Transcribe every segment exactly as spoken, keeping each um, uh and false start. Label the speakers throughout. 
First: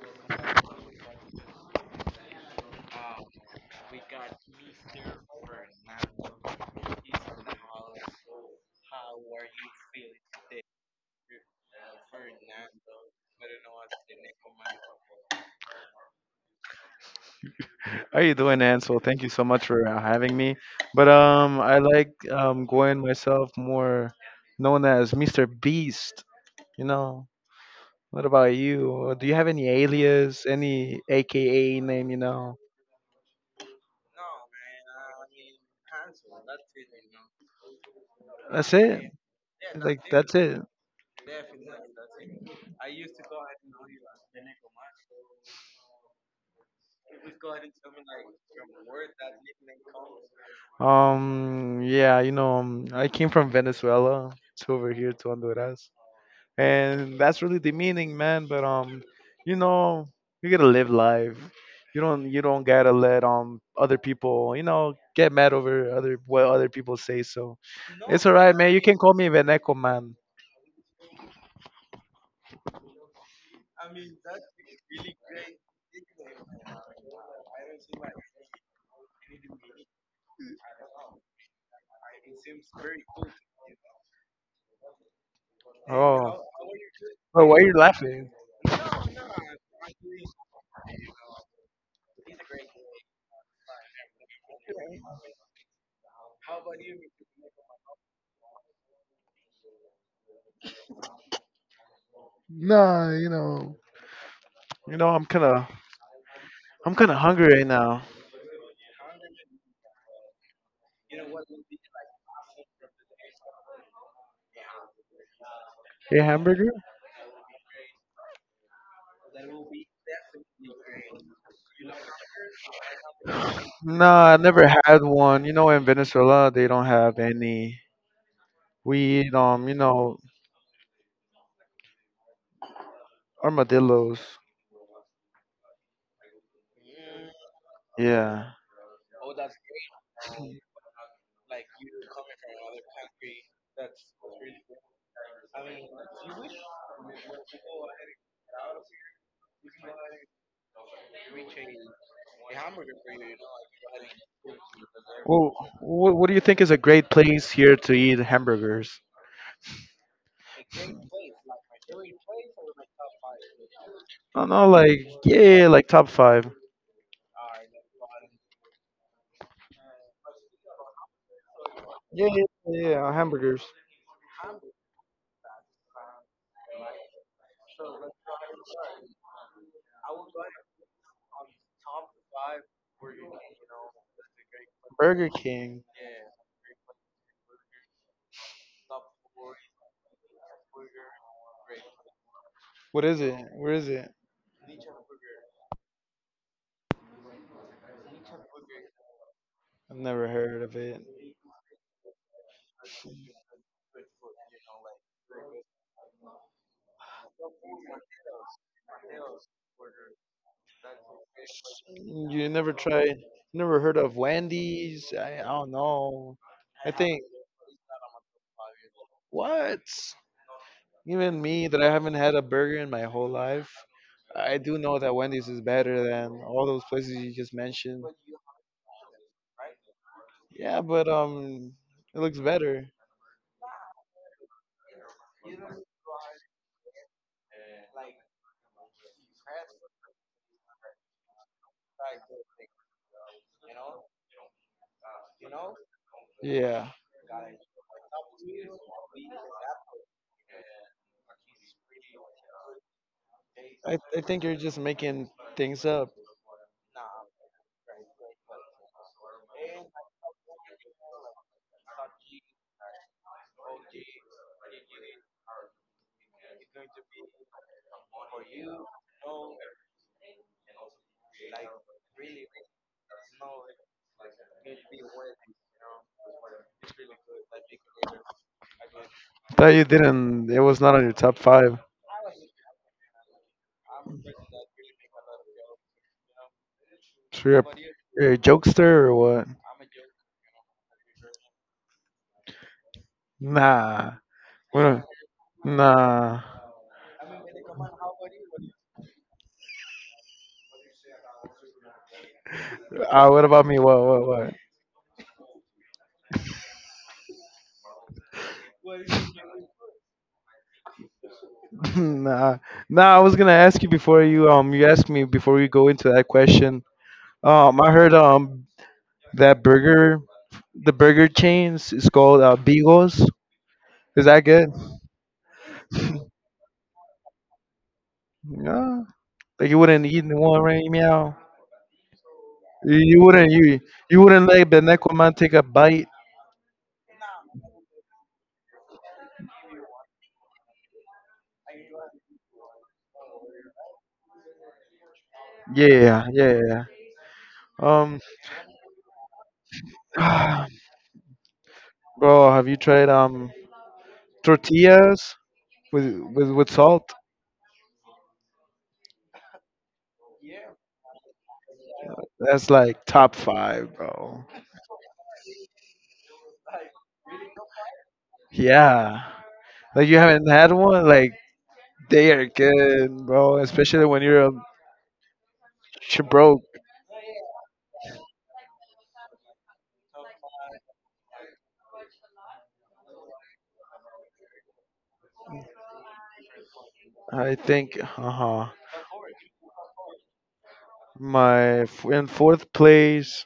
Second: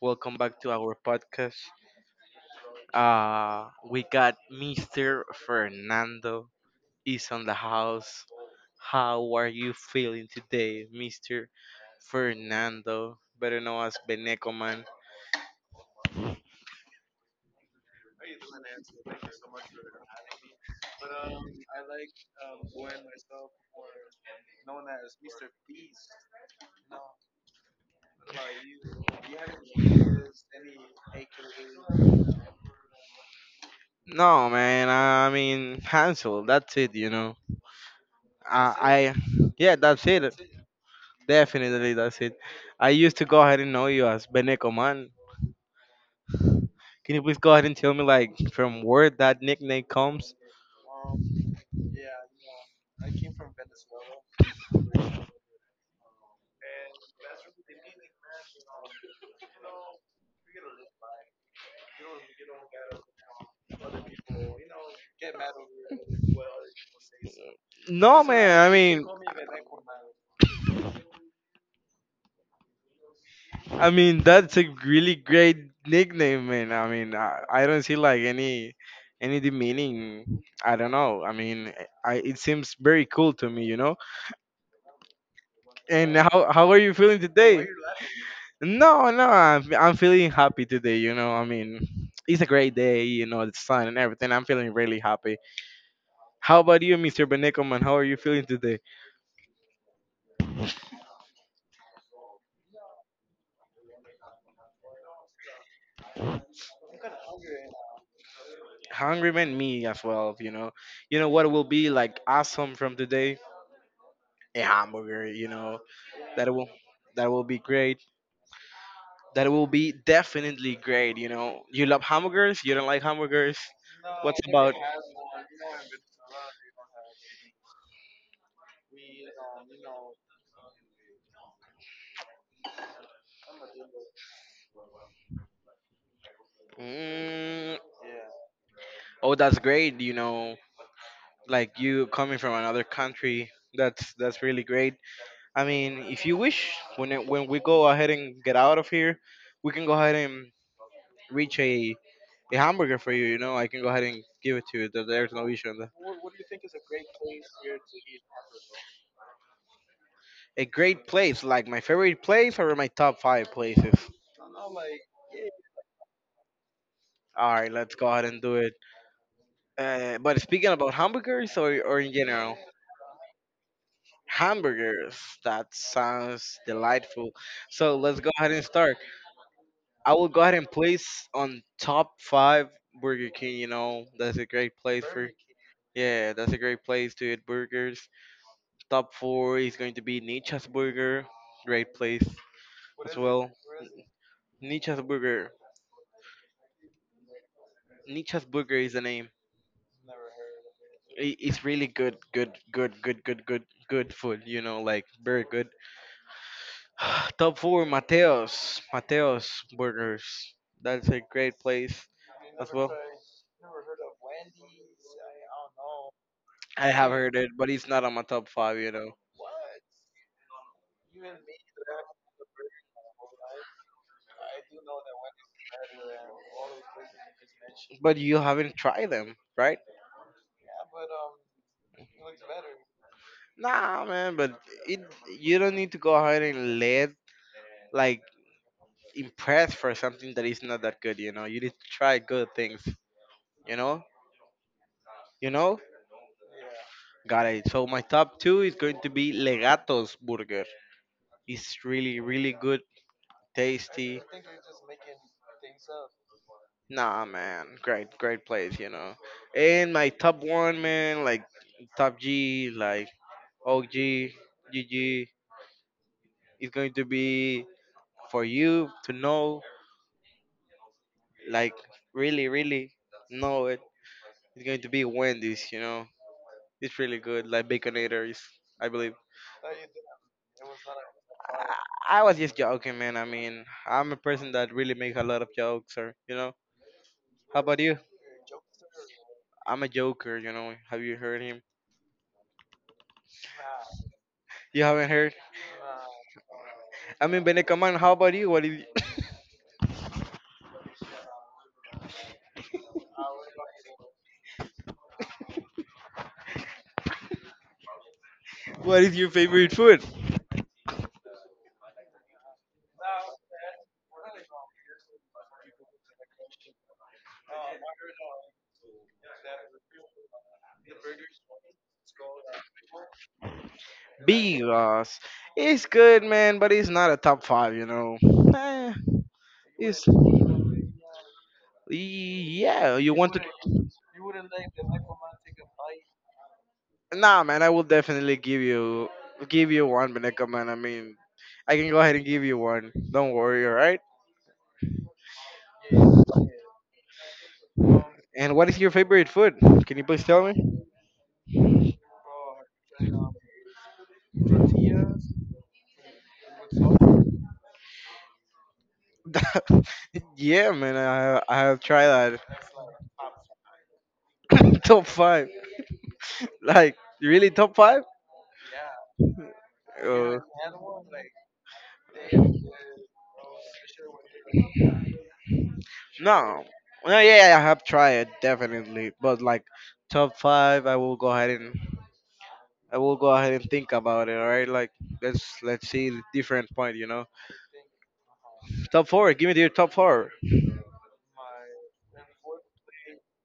Speaker 1: Welcome back to our podcast. Uh, we got Mister Fernando is on the house. How are you feeling today, Mister Fernando? Better known as Beneco Man.
Speaker 2: How you doing, Ansel? Thank you so much for uh, having me. But um, I like um going myself more known as mister Beast. You know. What about you? Do you have any alias, any A K A name? You know.
Speaker 1: No, man. I mean Hansel. That's it. You know.
Speaker 2: That's
Speaker 1: Uh,
Speaker 2: it.
Speaker 1: I. Yeah,
Speaker 2: Like
Speaker 1: that's it.
Speaker 2: that's it.
Speaker 1: Definitely, that's it. I used to go ahead and know you as Beneco Man. Can you please go ahead and tell me like from where that nickname comes?
Speaker 2: Um. Yeah. You know. Um, I came from Venezuela to over here to Honduras. And that's really demeaning, man. But um, you know, you gotta live life. You don't you don't gotta let um other people you know get mad over other what other people say. So
Speaker 1: No,
Speaker 2: it's alright,
Speaker 1: man. I
Speaker 2: man. You can
Speaker 1: mean,
Speaker 2: call me Veneco, man.
Speaker 1: I mean that's a really great nickname, man. I mean, I, I don't see like any any demeaning. I don't know. I mean, I it seems very cool to me, you know. And
Speaker 2: Oh,
Speaker 1: how how are you feeling
Speaker 2: but why are
Speaker 1: today?
Speaker 2: you laughing?
Speaker 1: No, no, I'm I'm feeling happy today. You know, I mean, it's a great day. You know, the sun and everything. I'm feeling really happy. How about you, Mister Benekoman? How are you feeling today?
Speaker 2: Nah, you know. You know, I'm kind of I'm kind of hungry right now.
Speaker 1: Hungry, man, me as well, you know. You know what will be like awesome from today? A hamburger, you know.
Speaker 2: A
Speaker 1: That will
Speaker 2: hamburger?
Speaker 1: that will be great. That will be definitely great. You know, you love hamburgers, you don't like hamburgers?
Speaker 2: Nah, I
Speaker 1: What's
Speaker 2: never
Speaker 1: about?
Speaker 2: had one. You know, in Venezuela they don't have any. We eat um, you know, armadillos.
Speaker 1: Mm,
Speaker 2: Yeah.
Speaker 1: oh, that's great. You know, like you coming from another country, that's that's really great. I mean, if you wish, when it, when we go ahead and get out of here, we can go ahead and reach a a hamburger for you. You know, I can go ahead and give it to you. There- There's no
Speaker 2: Well,
Speaker 1: issue on that.
Speaker 2: what, what do you think is a great place here to eat hamburgers?
Speaker 1: A great place, like my favorite place or my top five places.
Speaker 2: I don't know, like, yeah, like top five.
Speaker 1: All right, let's go ahead and do it. Uh, but speaking about hamburgers or, or in
Speaker 2: Yeah, yeah,
Speaker 1: general,
Speaker 2: yeah. Hamburgers.
Speaker 1: hamburgers, that sounds delightful. So let's go ahead and start. I will go ahead and place on top five Burger King. You know, that's a great place
Speaker 2: Burger
Speaker 1: for.
Speaker 2: King.
Speaker 1: Yeah, that's a great place to eat burgers. Top four is going to be Nietzsche's Burger, great place
Speaker 2: What
Speaker 1: as
Speaker 2: is it?
Speaker 1: well.
Speaker 2: Where is it?
Speaker 1: Nietzsche's Burger, Nietzsche's Burger is the name.
Speaker 2: I've never heard of it.
Speaker 1: I- It's really good, good, good, good, good, good, good food. You know, like very good. Top four, Mateos, Mateos Burgers. That's a great place
Speaker 2: You
Speaker 1: as
Speaker 2: never
Speaker 1: well.
Speaker 2: tried? Never heard of Wendy's? I, I don't know.
Speaker 1: I
Speaker 2: I
Speaker 1: have
Speaker 2: think
Speaker 1: heard it, but it's not on my top five. You know.
Speaker 2: what? Even me, that I haven't had a burger in my whole life, I do know that Wendy's is better than all those places you just mentioned.
Speaker 1: But you haven't tried them, right?
Speaker 2: Yeah, but um, it looks better.
Speaker 1: Nah, man. But it you don't need to go ahead and let like impress for something that is not that good. You know, you need to try good things. You know, you know.
Speaker 2: Yeah,
Speaker 1: Got it. So my top two is going to be Legato's burger. It's really, really good,
Speaker 2: I
Speaker 1: tasty.
Speaker 2: I think you're just making things up.
Speaker 1: Nah, man, great, great place, you know. And my top one, man, like top G, like O G, G G, is going to be for you to know, like really, really know it. It's going to be Wendy's, you know. It's really good, like Baconator is, I believe.
Speaker 2: Thought you didn't. It was not on your top five.
Speaker 1: I, I was just joking, man. I mean, I'm a person that really makes a lot of jokes, or you know.
Speaker 2: So you're
Speaker 1: How
Speaker 2: a,
Speaker 1: about you?
Speaker 2: you're a jokester or what?
Speaker 1: I'm a joker, you know. Have you heard him?
Speaker 2: Nah.
Speaker 1: You
Speaker 2: What? a-
Speaker 1: haven't heard?
Speaker 2: Nah.
Speaker 1: I mean, Benekaman, how about you? What is?
Speaker 2: Uh, what about me? What? What? What?
Speaker 1: What is your favorite food?
Speaker 2: nah. Nah. I was gonna ask you before you um you asked me before you go into that question. Um, I heard um that burger, the burger chains is called uh, Beagles. Is that good?
Speaker 1: Bigos. It's good, man, but it's not a top five, you know. Eh,
Speaker 2: No, like you
Speaker 1: it's
Speaker 2: wouldn't eat one right meow.
Speaker 1: Yeah.
Speaker 2: You
Speaker 1: You
Speaker 2: you
Speaker 1: want to?
Speaker 2: wouldn't you you wouldn't let the necroman take a bite.
Speaker 1: Nah, man. I will definitely give you give you one, Beneka, man. I mean, I can go ahead and give you one. Don't worry, all right?
Speaker 2: Yeah, yeah, yeah. Um,
Speaker 1: And what is your favorite food? Can you please tell me?
Speaker 2: bro, have you tried um tortillas with with with salt?
Speaker 1: Yeah, man. I I have tried that.
Speaker 2: That's like top five, bro.
Speaker 1: Top five, like really top five.
Speaker 2: Yeah, like you
Speaker 1: Oh.
Speaker 2: haven't had one. Like they are good, bro. Especially when you're a ch- broke.
Speaker 1: No. No, yeah, yeah, I have tried definitely, but like top five, I will go ahead and I will go ahead and think about it. All right, like let's let's see the different point. You know,
Speaker 2: I think uh-huh,
Speaker 1: top four. Give me your top four.
Speaker 2: my f- in fourth place,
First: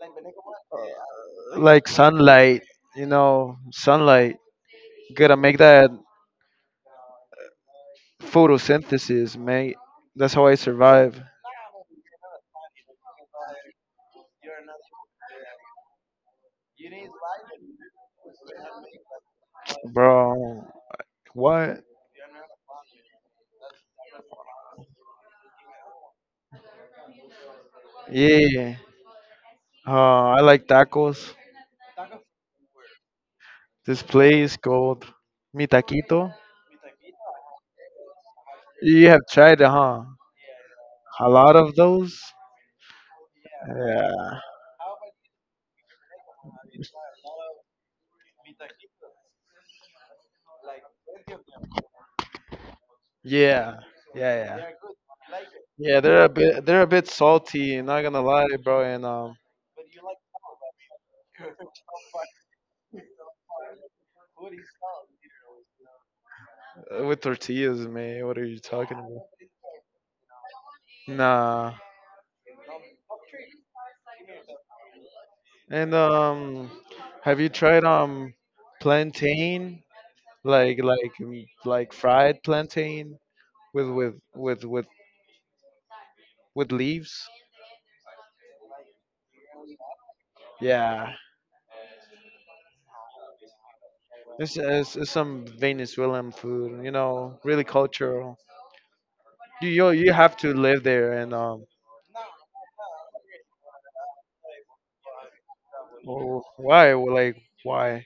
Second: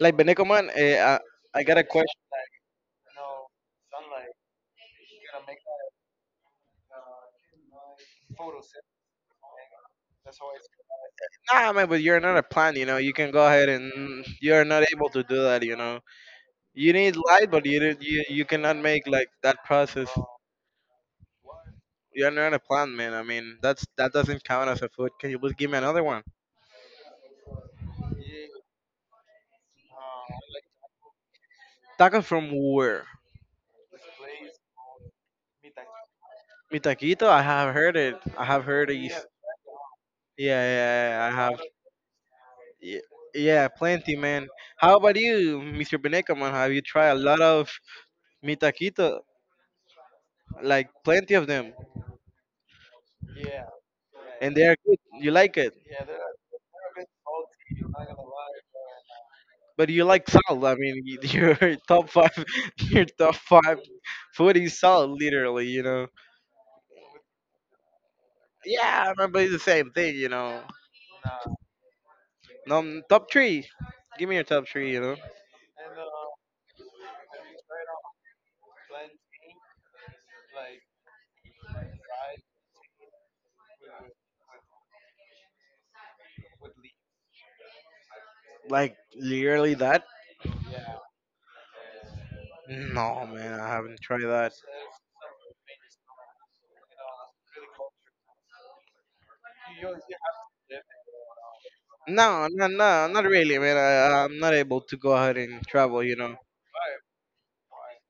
Speaker 1: Like Beneco man, eh, I, I got a
Speaker 2: like
Speaker 1: question.
Speaker 2: sunlight, you know, sunlight. Gotta make that photosynthesis, mate. That's how I survive,
Speaker 1: Nah, man, but you're not a plant. You know, you can go ahead and you're not able to do that. You know, you need light, but you don't- you you cannot make like that process.
Speaker 2: bro. What?
Speaker 1: You're not a plant, man. I mean, that's that doesn't count as a food. Can you please give me another one?
Speaker 2: Yeah. Uh, I like tacos.
Speaker 1: Tacos from where?
Speaker 2: This place called Mi Taquito.
Speaker 1: Mitaquito, I have heard it. I have heard it.
Speaker 2: You
Speaker 1: Yeah,
Speaker 2: have tried it, huh?
Speaker 1: yeah, yeah,
Speaker 2: A
Speaker 1: I
Speaker 2: lot
Speaker 1: have.
Speaker 2: of those.
Speaker 1: Yeah, yeah, plenty,
Speaker 2: Yeah.
Speaker 1: man. How about you, Mister Beneca, man? Have you tried a lot of mitaquito? Like plenty of them,
Speaker 2: Yeah. Yeah.
Speaker 1: and they
Speaker 2: Yeah.
Speaker 1: are good. You like it,
Speaker 2: Yeah, they're a bit they're a bit salty, not gonna lie, bro. And um,
Speaker 1: but you like salt. I mean, y- your top five, your top five food is salt, literally. You know.
Speaker 2: Uh, with tortillas, man. What are you talking
Speaker 1: Yeah,
Speaker 2: about?
Speaker 1: man, but it's the same thing, you know.
Speaker 2: Nah.
Speaker 1: No, top three. Give me your top three. You know,
Speaker 2: And um, have you tried um plantain? Like like mm, like fried plantain with with with with with leaves?
Speaker 1: like literally that.
Speaker 2: Yeah,
Speaker 1: No, man, I haven't tried that.
Speaker 2: it's, it's, it's some Venezuelan food. You know, really cultural. You you you have to live there and um.
Speaker 1: No, no, no, not really, man. I, I'm not able to go ahead and travel, you know.
Speaker 2: wh- wh- Why? Well, like why?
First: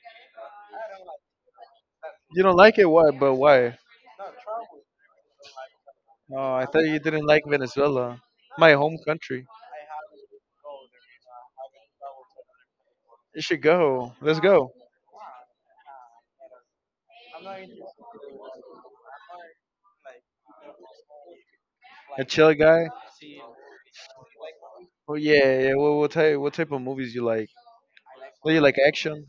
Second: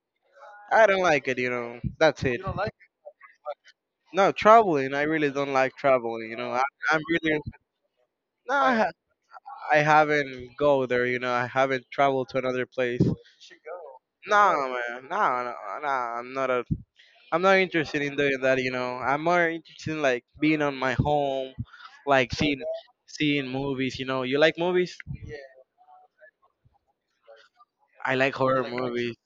Speaker 1: I don't like it, you know. That's it.
Speaker 2: You don't
Speaker 1: It?
Speaker 2: like it? Why? But why?
Speaker 1: No, traveling. I really don't like traveling, you
Speaker 2: Oh,
Speaker 1: know. I,
Speaker 2: I thought you
Speaker 1: I'm
Speaker 2: didn't
Speaker 1: really
Speaker 2: like Venezuela,
Speaker 1: no.
Speaker 2: my
Speaker 1: I, ha-
Speaker 2: home country.
Speaker 1: I haven't go there, you know. I haven't traveled to another place.
Speaker 2: You should go. Let's go.
Speaker 1: No, man. No, no, no. I'm not a. I'm not interested in doing that, you know. I'm more interested in like being on my home,
Speaker 2: A
Speaker 1: like
Speaker 2: chill
Speaker 1: seeing
Speaker 2: guy?
Speaker 1: seeing movies. You know, you like movies?
Speaker 2: Oh yeah, yeah. What, what type what type of movies you like?
Speaker 1: I like
Speaker 2: Do you
Speaker 1: horror
Speaker 2: like
Speaker 1: movies.
Speaker 2: action,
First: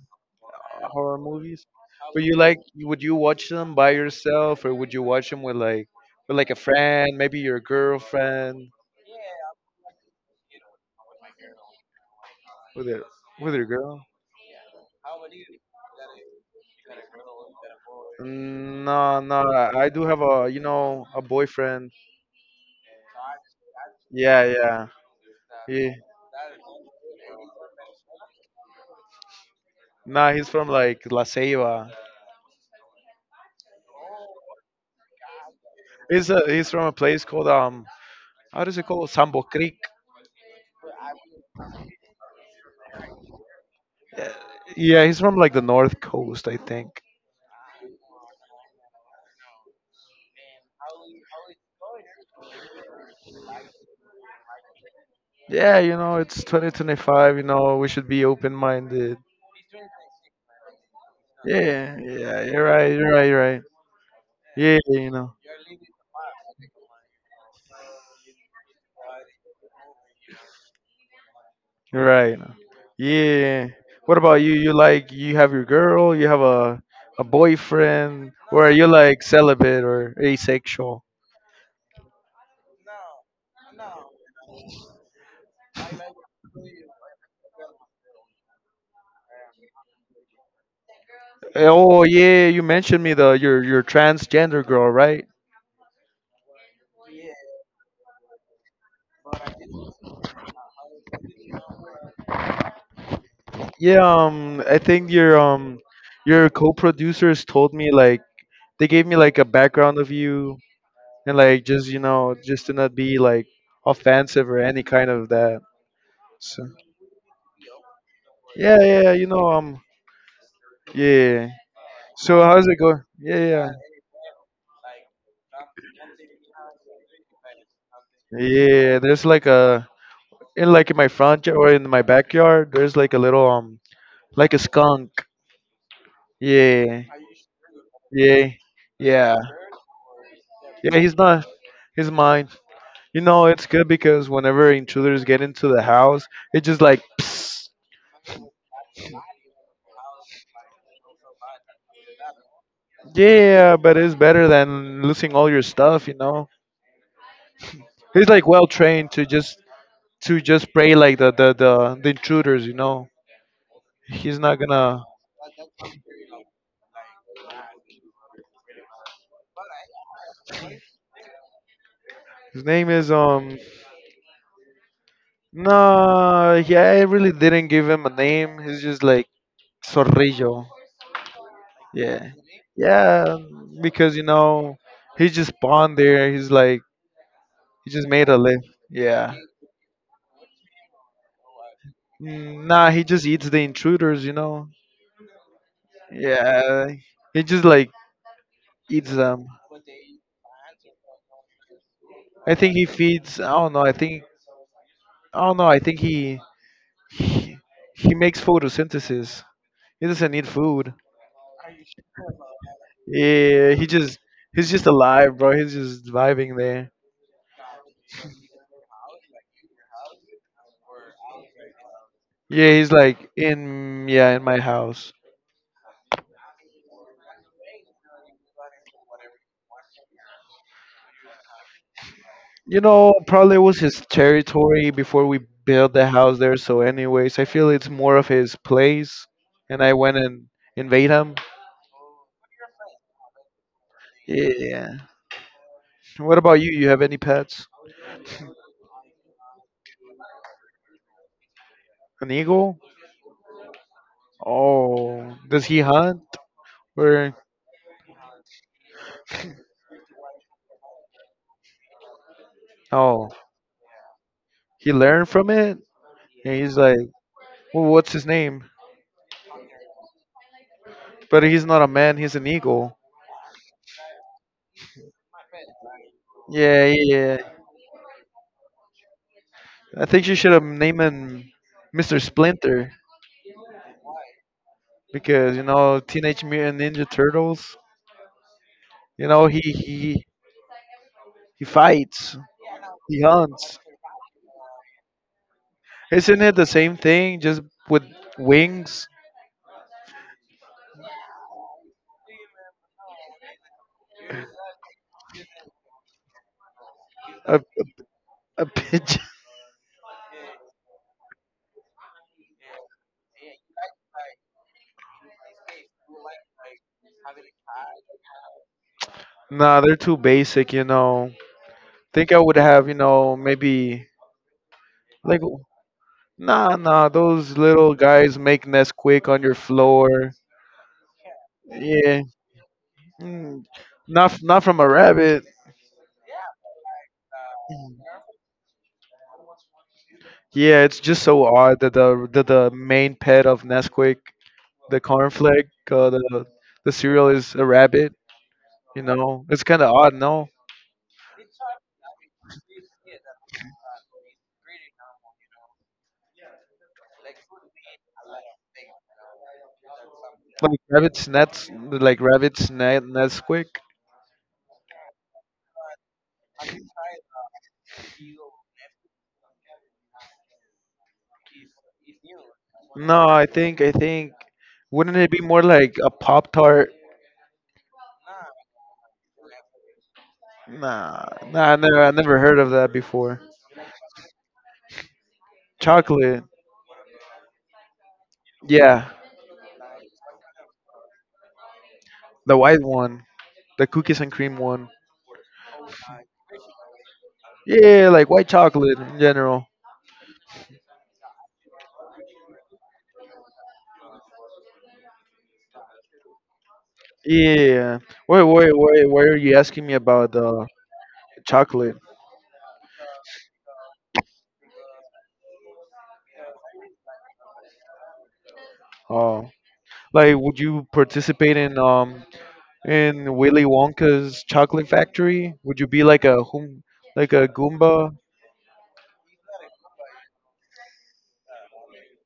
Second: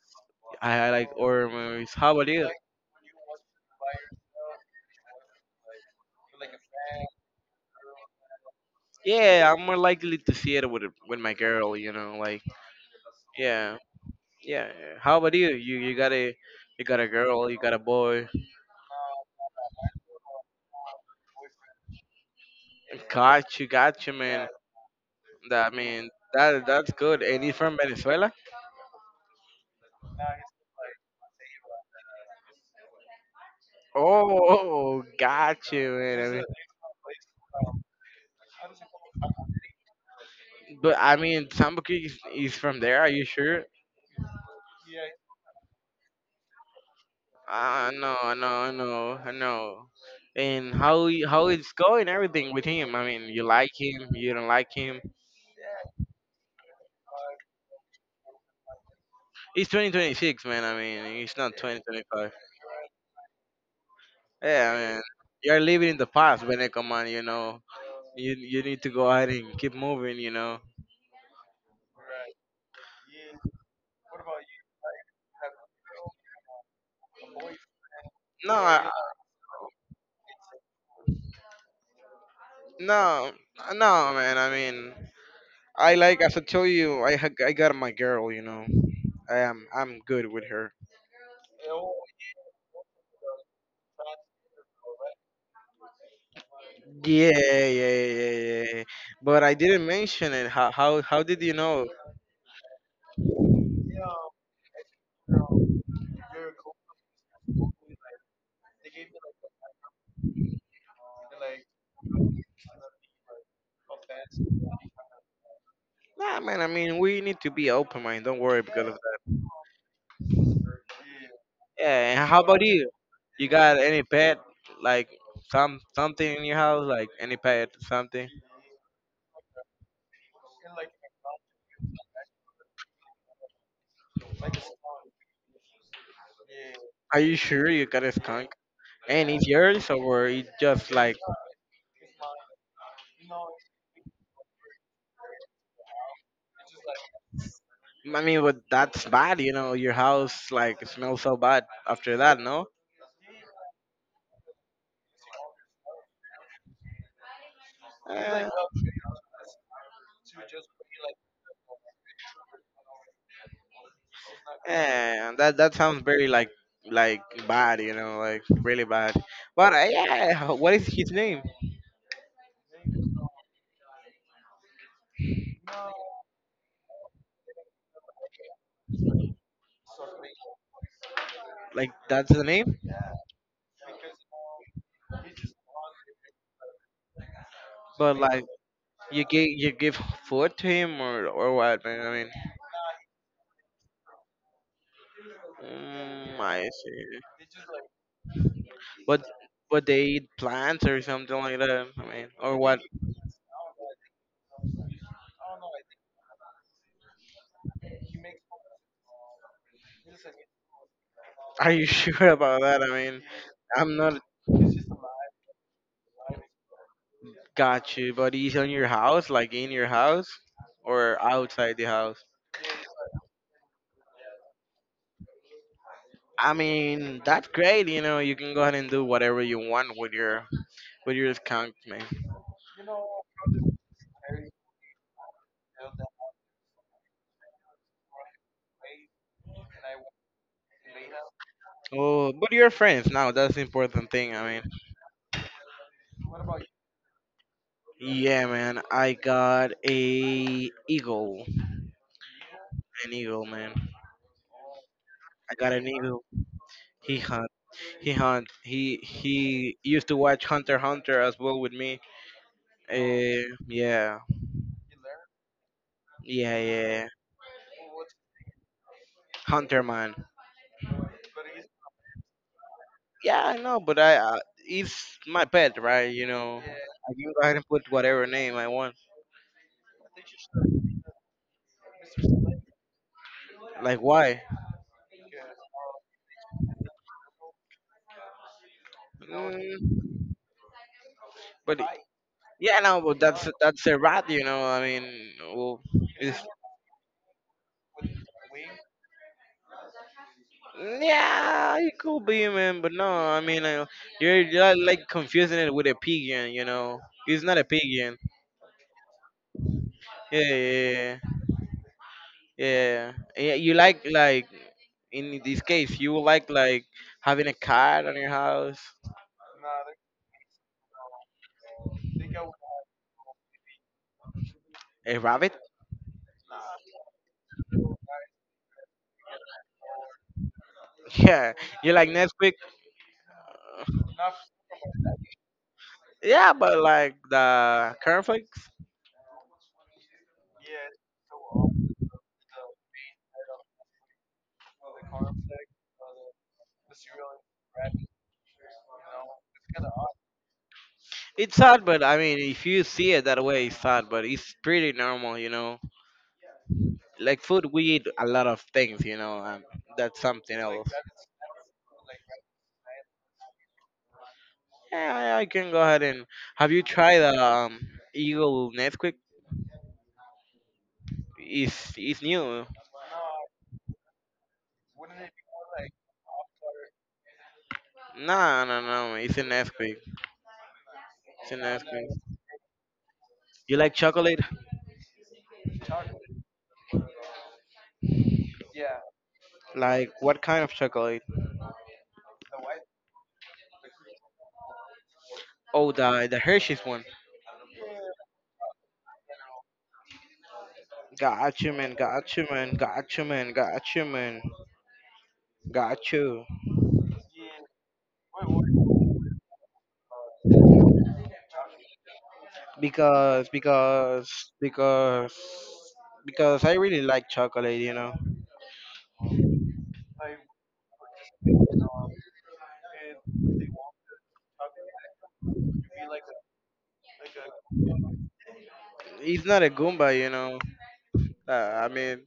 Speaker 1: I, I like
Speaker 2: horror
Speaker 1: horror
Speaker 2: movies?
Speaker 1: movies. How
Speaker 2: But
Speaker 1: about
Speaker 2: you
Speaker 1: you?
Speaker 2: like would you watch them by yourself, or would you watch them with like with like a friend, maybe your girlfriend,
Speaker 1: Yeah, I'm more likely to see it with with my girl. You know, like
Speaker 2: with your with your
Speaker 1: yeah,
Speaker 2: girl?
Speaker 1: yeah, yeah. How about you? You you got a you got a girl, you got a boy.
Speaker 2: Mm, no, no. I I do have a you know a boyfriend.
Speaker 1: Got you, got you,
Speaker 2: Yeah,
Speaker 1: man.
Speaker 2: yeah.
Speaker 1: That I
Speaker 2: He
Speaker 1: mean that that's good. And he's from Venezuela.
Speaker 2: Nah, he's from like La Ceiba.
Speaker 1: Oh, got you, man.
Speaker 2: He's
Speaker 1: I
Speaker 2: a,
Speaker 1: mean,
Speaker 2: he's from a place called um how does it called Sambo Creek.
Speaker 1: but I mean, Sambo Creek is, is from there. Are you sure?
Speaker 2: Yeah, he's from like the North Coast, I think.
Speaker 1: Ah, no, no, no, no. And how he- how it's going? Everything with him. I mean, you like him, you don't like him.
Speaker 2: Yeah, you know, it's twenty twenty-five, you know, we should be open-minded.
Speaker 1: He's twenty twenty-six, man. I mean, he's not
Speaker 2: Yeah,
Speaker 1: twenty twenty-five.
Speaker 2: yeah, you're right, you're right, you're right.
Speaker 1: Yeah,
Speaker 2: Yeah,
Speaker 1: man.
Speaker 2: you know,
Speaker 1: You're living in the past, Beneco, man. You know, you you need to go ahead and keep moving. You know.
Speaker 2: you're right. Yeah. What about you? You like you have your girl, you have a a boyfriend,
Speaker 1: No,
Speaker 2: or are you
Speaker 1: I,
Speaker 2: like celibate or asexual?
Speaker 1: no, no, man. I mean, I like as I told you, I ha- I got my girl. You know, I am I'm good with her.
Speaker 2: Oh yeah, you mentioned me the your your transgender girl, right?
Speaker 1: Yeah, yeah, yeah, yeah. But I didn't mention it. How how how did you know?
Speaker 2: Yeah, um I think your um your co-producers told me, like, they gave me, like, a background of you, and, like, just you know just to not be like offensive or any kind of that.
Speaker 1: Nah, man. I
Speaker 2: So
Speaker 1: mean, we need to be open, mind. Don't worry
Speaker 2: yeah,
Speaker 1: because
Speaker 2: yeah, yeah, you know um yeah.
Speaker 1: Yeah, and how
Speaker 2: So
Speaker 1: about
Speaker 2: how's it
Speaker 1: you?
Speaker 2: going? Yeah,
Speaker 1: You
Speaker 2: yeah.
Speaker 1: got any pet, like some something in your house, like any pet, something?
Speaker 2: Yeah, there's like a in like in my front yard, or in my backyard, there's like a little um like a skunk. Yeah.
Speaker 1: Are you sure you got a
Speaker 2: Yeah,
Speaker 1: skunk? And
Speaker 2: yeah.
Speaker 1: it's yours, or it just
Speaker 2: Yeah,
Speaker 1: like?
Speaker 2: he's not he's mine. You know, it's good because whenever intruders get into the house, it just like
Speaker 1: I mean, but that's bad, you know. Your house like smells so bad after that, no?
Speaker 2: Yeah, but it's better than losing all your stuff, you know. He's
Speaker 1: Eh,
Speaker 2: like well trained to just to just pray like the the the, the intruders, you know. He's not gonna.
Speaker 1: eh, that that sounds very like like bad, you know, like really bad. But uh, yeah, what is his name?
Speaker 2: His name is um. No, yeah, I really didn't give him a name. He's just like Zorrillo.
Speaker 1: Like that's
Speaker 2: Yeah,
Speaker 1: the name,
Speaker 2: yeah, because you know he just spawned there. He's like he just
Speaker 1: but
Speaker 2: made a
Speaker 1: like.
Speaker 2: live.
Speaker 1: You
Speaker 2: Yeah.
Speaker 1: give you give food to him or or what, man? I mean,
Speaker 2: Mm, nah, he just eats the intruders, you know.
Speaker 1: mm, I
Speaker 2: Yeah,
Speaker 1: see.
Speaker 2: he just like eats
Speaker 1: What
Speaker 2: them.
Speaker 1: what they eat plants or something like that? I mean, or
Speaker 2: I think
Speaker 1: what?
Speaker 2: he feeds. I don't know. I think I don't know. I think he he, he makes photosynthesis. He doesn't need food.
Speaker 1: Are you sure about that? I mean,
Speaker 2: Yeah, he
Speaker 1: I'm
Speaker 2: just
Speaker 1: not
Speaker 2: he's just alive, bro. He's just vibing there.
Speaker 1: got you, but he's on your house, like in your house or outside the house.
Speaker 2: Yeah, he's like in, yeah, in my house.
Speaker 1: I mean, that's great. You know, you can go ahead and do whatever you want with your with your skunk, man.
Speaker 2: You know, probably was his territory before we built the house there. So, anyways, I feel it's more of his place, and I went and invade him.
Speaker 1: Oh, but you're friends now. That's the important thing. I mean.
Speaker 2: Yeah. What about you? You have any pets?
Speaker 1: Yeah, man. I got a eagle.
Speaker 2: An eagle?
Speaker 1: An eagle, man.
Speaker 2: Oh,
Speaker 1: I
Speaker 2: does
Speaker 1: got
Speaker 2: he
Speaker 1: an eagle.
Speaker 2: hunt?
Speaker 1: He
Speaker 2: Where
Speaker 1: hunt. He hunt. He he used to watch Hunter x Hunter as well with me.
Speaker 2: oh,
Speaker 1: Uh, yeah,
Speaker 2: he learned from it,
Speaker 1: yeah,
Speaker 2: and he's like,
Speaker 1: yeah.
Speaker 2: well, what's his name?
Speaker 1: Hunter man.
Speaker 2: But he's not a man; he's an eagle.
Speaker 1: Yeah, I know, but I uh, it's my pet, right? You know,
Speaker 2: Yeah, yeah,
Speaker 1: I can go ahead
Speaker 2: yeah.
Speaker 1: and put whatever name I want.
Speaker 2: I think you should have named him mister Splinter
Speaker 1: Like why?
Speaker 2: because you know Teenage Mutant Ninja Turtles. You know he
Speaker 1: Mm,
Speaker 2: he he
Speaker 1: but
Speaker 2: fights,
Speaker 1: yeah, no, but
Speaker 2: he
Speaker 1: that's
Speaker 2: hunts.
Speaker 1: that's a rat, you know. I mean, well, it's
Speaker 2: Isn't it the same thing, just with wings?
Speaker 1: Yeah, it could be, man, but no, I mean, uh, you're, you're like like, confusing it with a pigeon, you know. It's not
Speaker 2: A
Speaker 1: a pigeon.
Speaker 2: a pigeon?
Speaker 1: Yeah, yeah, yeah, yeah. Yeah, yeah, You like like in this case, you would like like having a cat on your house,
Speaker 2: Nah, they're too basic. You know. Think I would have you know maybe
Speaker 1: a
Speaker 2: like.
Speaker 1: rabbit.
Speaker 2: Nah, nah, those little guys make nests quick on your floor.
Speaker 1: Yeah, you like
Speaker 2: Yeah,
Speaker 1: Nesquik.
Speaker 2: mm, not f- not from a rabbit.
Speaker 1: Yeah, but like the
Speaker 2: Mm.
Speaker 1: cornflakes.
Speaker 2: Yeah, it's just so odd that the that the main pet of Nesquik, the cornflake, uh, the the cereal is a rabbit. You know, it's kind of odd, no?
Speaker 1: It's sad, but I mean, if you see it that way, it's sad, but it's pretty normal, you know. Like food, we eat a lot of things, you know, and that's something
Speaker 2: Like
Speaker 1: else.
Speaker 2: rabbits nets, like rabbits net Nesquik.
Speaker 1: Yeah, I, I can go ahead and. Have you tried um Eagle Nesquik? It's it's new.
Speaker 2: No, I think I think wouldn't it be more like a Pop Tart?
Speaker 1: No, no, no. It's a Nesquik.
Speaker 2: Nah,
Speaker 1: It's a
Speaker 2: nah, I never
Speaker 1: Nesquik.
Speaker 2: I never heard of that before.
Speaker 1: You like chocolate?
Speaker 2: Chocolate, yeah,
Speaker 1: Like what kind of chocolate?
Speaker 2: the white one, the cookies and cream one.
Speaker 1: Oh, the the Hershey's one.
Speaker 2: Yeah, like white chocolate in general.
Speaker 1: Got you, man. Got you, man. Got you, man. Got you, man. Got you.
Speaker 2: Yeah. Wait, wait, wait. Why are you asking me about uh, chocolate?
Speaker 1: Because because because because I really like chocolate. You know,
Speaker 2: Oh, like, would you participate in um in Willy Wonka's chocolate factory? Would you be like a hum, like a Goomba?
Speaker 1: it's not a Goomba. You know, uh, I mean.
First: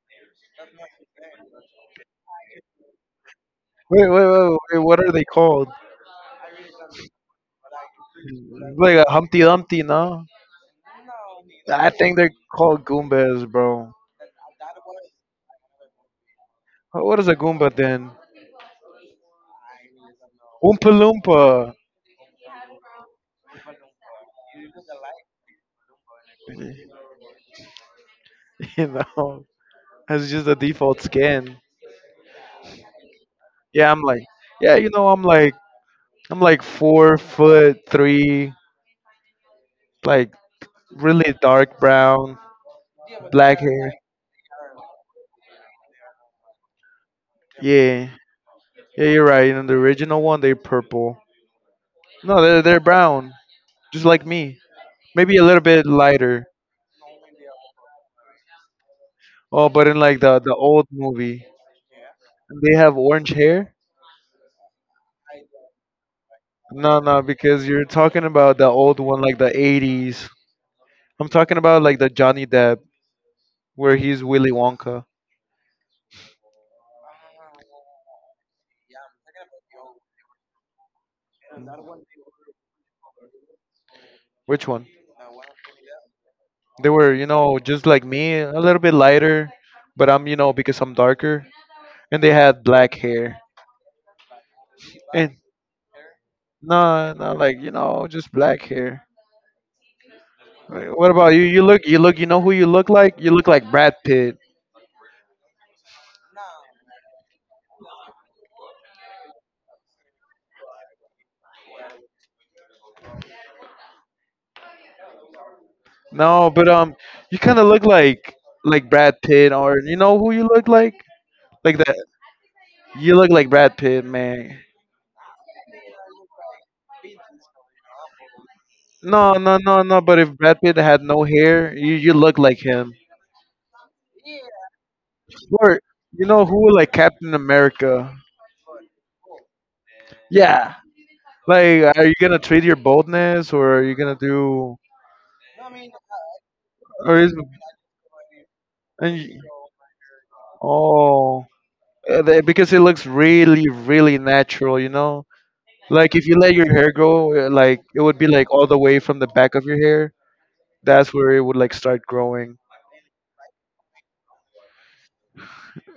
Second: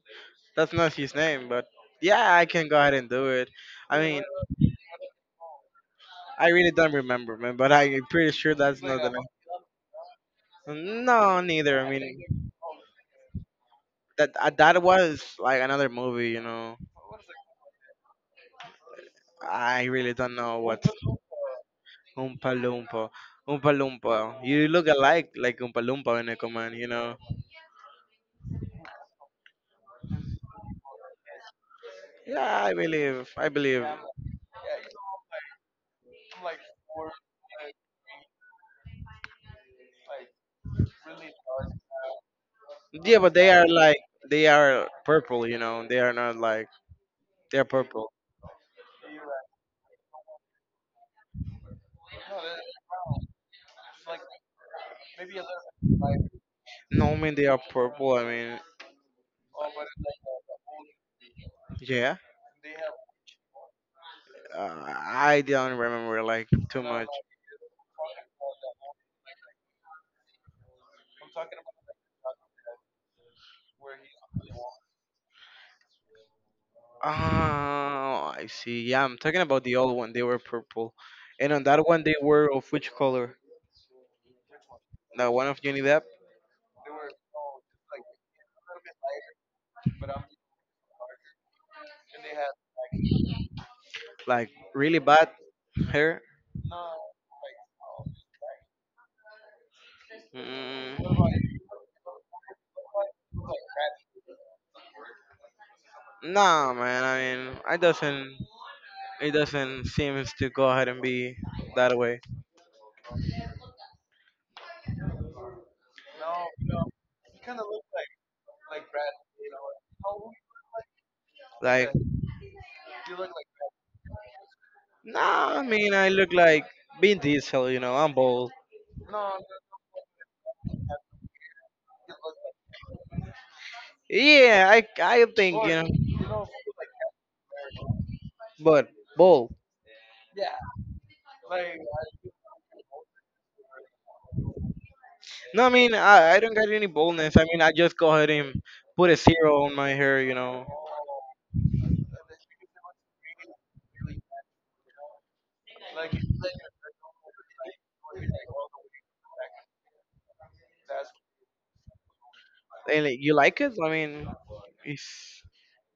Speaker 1: That's not his name, but yeah, I can go ahead and do it. I
Speaker 2: Wait,
Speaker 1: mean,
Speaker 2: wait, wait, wait. What are they called?
Speaker 1: I really don't remember, man, but I'm pretty sure that's
Speaker 2: Like
Speaker 1: not
Speaker 2: a
Speaker 1: the
Speaker 2: Humpty Dumpty, no?
Speaker 1: name. No, neither.
Speaker 2: I
Speaker 1: I
Speaker 2: think
Speaker 1: mean,
Speaker 2: they're called Goombas, bro.
Speaker 1: that uh, that was like another movie, you know.
Speaker 2: What is a Goomba then?
Speaker 1: I really don't know what
Speaker 2: Oompa Loompa.
Speaker 1: Oompa Loompa. Oompa Loompa. You look alike like Oompa Loompa in a command, you know.
Speaker 2: you know, that's just the default skin.
Speaker 1: Yeah, I believe. I believe.
Speaker 2: Yeah, I'm like, yeah, you know, I'm like, I'm like four foot three, like really dark brown,
Speaker 1: Yeah, but they
Speaker 2: black
Speaker 1: are
Speaker 2: hair.
Speaker 1: like they are purple, you know. They are not like they are
Speaker 2: Yeah,
Speaker 1: purple.
Speaker 2: yeah, you're right. You know, the original one, they're purple. No, they're they're brown, just like me. Maybe a little bit lighter.
Speaker 1: No, I mean they are purple. I mean,
Speaker 2: Oh, but in like the the old movie,
Speaker 1: yeah,
Speaker 2: they have orange hair?
Speaker 1: Uh, I don't remember like too
Speaker 2: No,
Speaker 1: much.
Speaker 2: no, because you're talking about the old one, like the eighties. I'm talking about like the Johnny Depp, where he's Willy Wonka.
Speaker 1: Oh, I see. Yeah, I'm talking about the old one. They were purple, and on that one they were of which color?
Speaker 2: Which one?
Speaker 1: The one of Johnny Depp,
Speaker 2: They were, you know, just like me, a little bit lighter, but I'm, you know, because I'm darker. And they had black hair.
Speaker 1: like really bad
Speaker 2: And
Speaker 1: hair.
Speaker 2: no, no, like, you know, just black hair. Wh-
Speaker 1: Mm.
Speaker 2: What about you? You look, you look, you know who you look like? You look like Brad Pitt.
Speaker 1: Nah, man. I mean, I doesn't. It doesn't seem to go ahead and be that way.
Speaker 2: No, but um, you kind of look like like Brad Pitt, or you know who you look like? Like
Speaker 1: Like,
Speaker 2: that. You look like Brad Pitt, man.
Speaker 1: nah. I mean, I look like Vin Diesel. You know, I'm bald.
Speaker 2: No, no, no, no. But if Brad Pitt had no hair, you you look like him.
Speaker 1: Yeah, I I think you
Speaker 2: Or
Speaker 1: know,
Speaker 2: you know who like Captain America?
Speaker 1: but bald.
Speaker 2: Yeah. Like, are you gonna trade your boldness, or are you gonna do,
Speaker 1: No, I mean I, I don't got any
Speaker 2: or is
Speaker 1: boldness. I mean I just go ahead and put a
Speaker 2: and you,
Speaker 1: zero on my hair, you know.
Speaker 2: oh, uh, they- because it looks really, really natural, you know. Like if you let your hair grow, uh, like it would be like all the way from the back of your hair. That's where it would like start growing.
Speaker 1: And like, you like it? I mean, it's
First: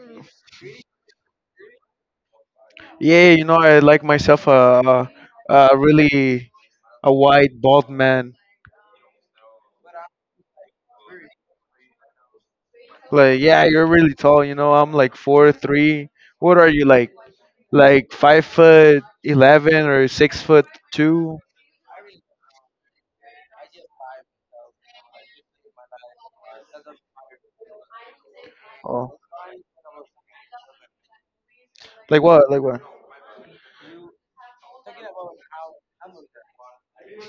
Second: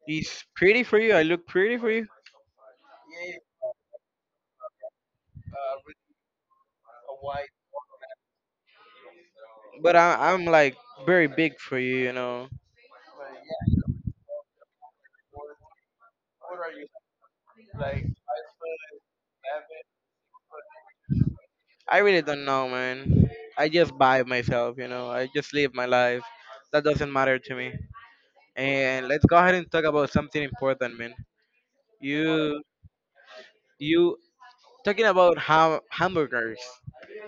Speaker 1: it's pretty for you. I look pretty for you,
Speaker 2: Yeah, you know, I like myself a, a, a really a white bald man.
Speaker 1: but I, I'm like very big for you, you know.
Speaker 2: Like, yeah, you're really tall. You know, I'm like four three. What are you like? Like five foot eleven or six foot two?
Speaker 1: I really don't know, man. I just buy myself, you know. I just live my life. That doesn't matter to me. And
Speaker 2: Oh,
Speaker 1: let's go ahead and talk about something important, man.
Speaker 2: like what? Like
Speaker 1: You
Speaker 2: what?
Speaker 1: you talking about ham- hamburgers.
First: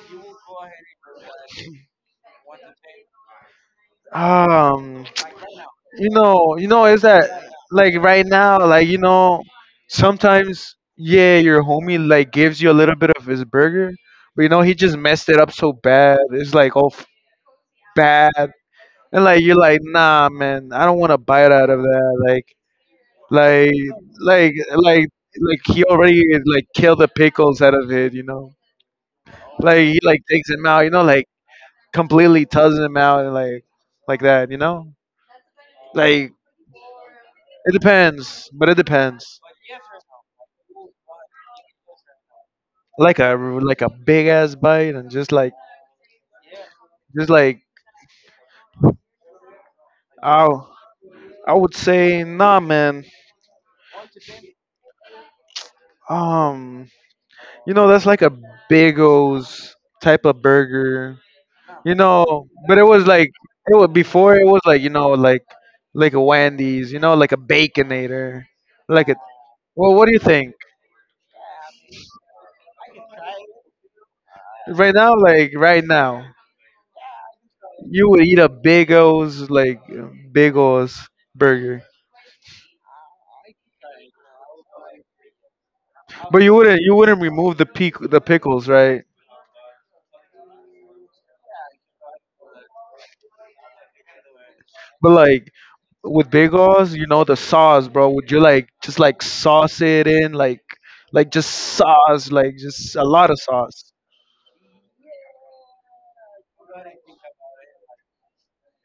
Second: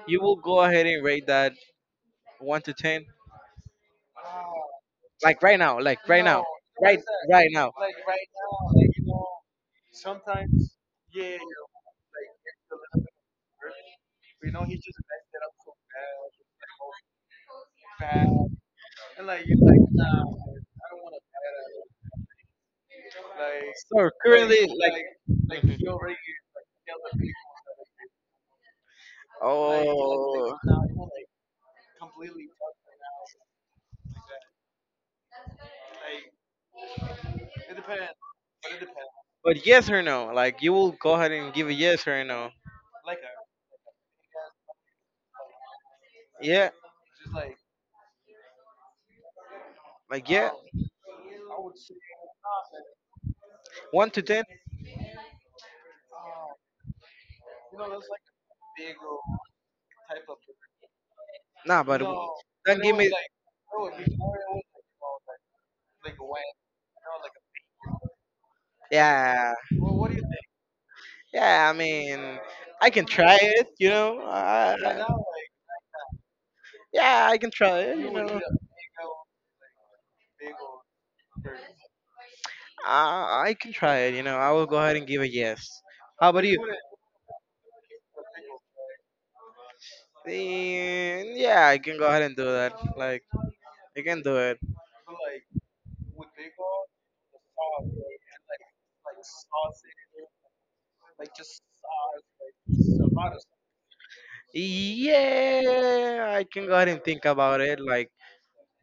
Speaker 1: You will go ahead and rate that one to ten.
Speaker 2: Um,
Speaker 1: Like right now, like
Speaker 2: you
Speaker 1: right now,
Speaker 2: know, you know,
Speaker 1: right
Speaker 2: is that
Speaker 1: right now.
Speaker 2: like right now? Like you know, sometimes yeah, your homie like gives you a little bit of his burger, but you know he just messed it up so bad. It's like all f- bad, and like you're like, nah, man, I don't want to bite out of that. Like. Like,
Speaker 1: So
Speaker 2: like,
Speaker 1: currently,
Speaker 2: like, like
Speaker 1: like
Speaker 2: he already like killed the pickles out of it, you know. Like he like takes
Speaker 1: oh,
Speaker 2: him out, you know, like completely tosses him out and like like that, you know. Like it depends, but it depends.
Speaker 1: but yes or no? Like you will go ahead and give a yes or a no?
Speaker 2: Like a like a big ass bite and just like
Speaker 1: Yeah,
Speaker 2: just like
Speaker 1: like yeah,
Speaker 2: oh, I would say nah, man.
Speaker 1: one to ten?
Speaker 2: Um, you know that's like a big type of burger.
Speaker 1: Nah,
Speaker 2: You
Speaker 1: but
Speaker 2: know, but
Speaker 1: don't
Speaker 2: it
Speaker 1: give
Speaker 2: was
Speaker 1: me.
Speaker 2: like it was before it was like, you know, like like a Wendy's, you know, like a baconator. Like a
Speaker 1: Yeah,
Speaker 2: well, what do you think?
Speaker 1: yeah. I mean, I can try it. You know, I,
Speaker 2: Right now, like right now,
Speaker 1: yeah, I can try it.
Speaker 2: you
Speaker 1: You
Speaker 2: would
Speaker 1: know,
Speaker 2: eat a big O's like big O's burger.
Speaker 1: I, I can try it. You know, I will go ahead and give a yes. How
Speaker 2: But
Speaker 1: about
Speaker 2: you
Speaker 1: you?
Speaker 2: wouldn't you wouldn't remove the peak the pickles, right?
Speaker 1: Eh, yeah, I can go ahead and do that. Like. You can do it.
Speaker 2: But like with big O's, you know the sauce, bro. Would you like just like sauce it in like like just sauce, like just a lot of sauce.
Speaker 1: Yeah, I can go ahead and think about it. Like,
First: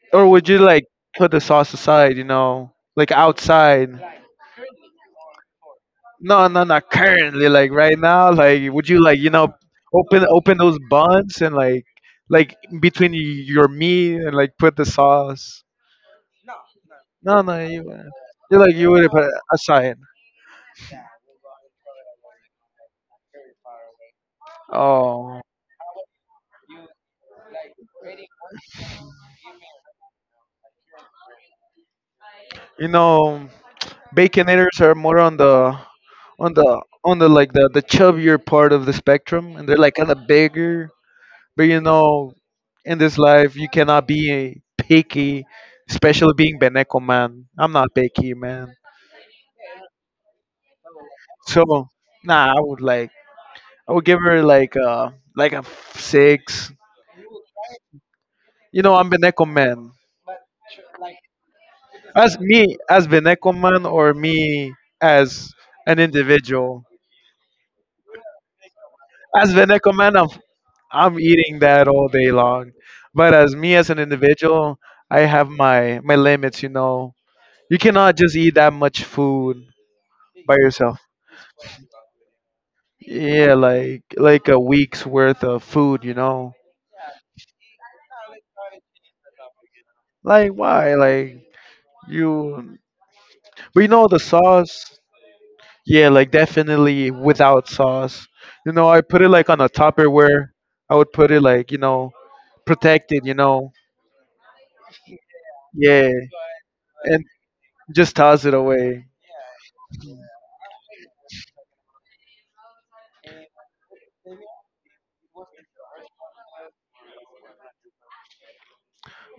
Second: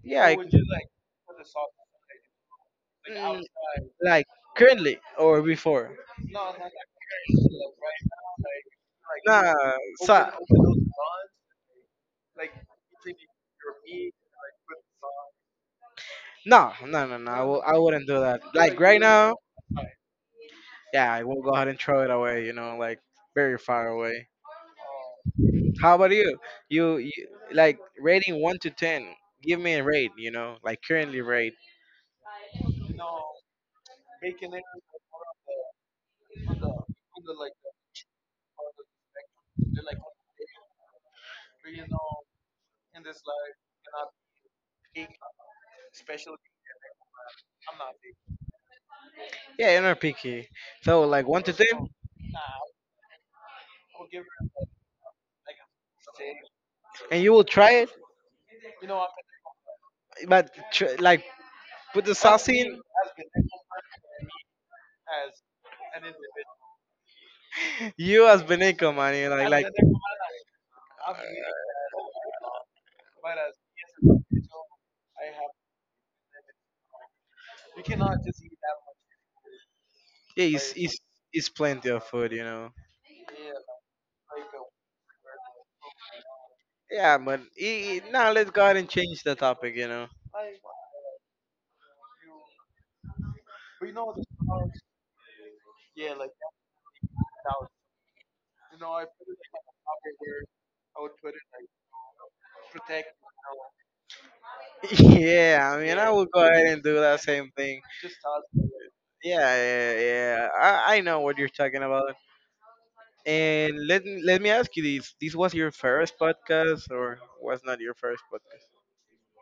Speaker 1: yeah,
Speaker 2: Or
Speaker 1: I,
Speaker 2: would you like put the sauce aside, you know, like
Speaker 1: mm,
Speaker 2: outside?
Speaker 1: like currently or before.
Speaker 2: No, no, not currently. Like right now, like would you like you know
Speaker 1: Nah, so
Speaker 2: open open those buns and like like between y- your meat and like put the sauce?
Speaker 1: no, no, no, no. I,
Speaker 2: No, no,
Speaker 1: will, I
Speaker 2: you
Speaker 1: wouldn't do that.
Speaker 2: you like
Speaker 1: Like
Speaker 2: you
Speaker 1: right
Speaker 2: would put it
Speaker 1: now,
Speaker 2: aside.
Speaker 1: yeah, I will go ahead and throw it away. You know, like very far away.
Speaker 2: Oh,
Speaker 1: How about you? You, you like rating one to ten? Give me a rate. You know, like currently rate.
Speaker 2: you know, baconators are more on the on the on the like the the chubbier part of the spectrum, and they're like kind of bigger. But you know, in this life, you cannot be picky, especially being Beneco, man. I'm not picky, man.
Speaker 1: Yeah, you're not picky. So like one to ten,
Speaker 2: So, nah, I would like, I would give her like a, like a f- six.
Speaker 1: and you will try it,
Speaker 2: You know, I'm Beneco, man.
Speaker 1: but tr- like put the
Speaker 2: As
Speaker 1: sauce
Speaker 2: me,
Speaker 1: in.
Speaker 2: as Beneco, man, or me as an individual.
Speaker 1: You as Beneco, man, you like
Speaker 2: As
Speaker 1: like yeah,
Speaker 2: Beneco, man, I'm, I'm eating that all day long. But as me as an individual, I have my, my limits, you know. You cannot just eat that much food by
Speaker 1: it's it's
Speaker 2: yourself.
Speaker 1: it's plenty of food, you know.
Speaker 2: Yeah, like like a week's worth of food, you know.
Speaker 1: Yeah, but I now let's go ahead and change the topic, you know.
Speaker 2: Like why? Like you but you know the sauce? Yeah, like definitely without sauce. You know, I put it like on a Tupperware. I would put it like, you know, protected, you know.
Speaker 1: Yeah, I mean, I
Speaker 2: Yeah.
Speaker 1: will go ahead and do that
Speaker 2: And
Speaker 1: same thing.
Speaker 2: just toss it away.
Speaker 1: Yeah, yeah, yeah. I, I know what you're talking about. And let me- let me ask you this: this was your first podcast, or was not your first podcast?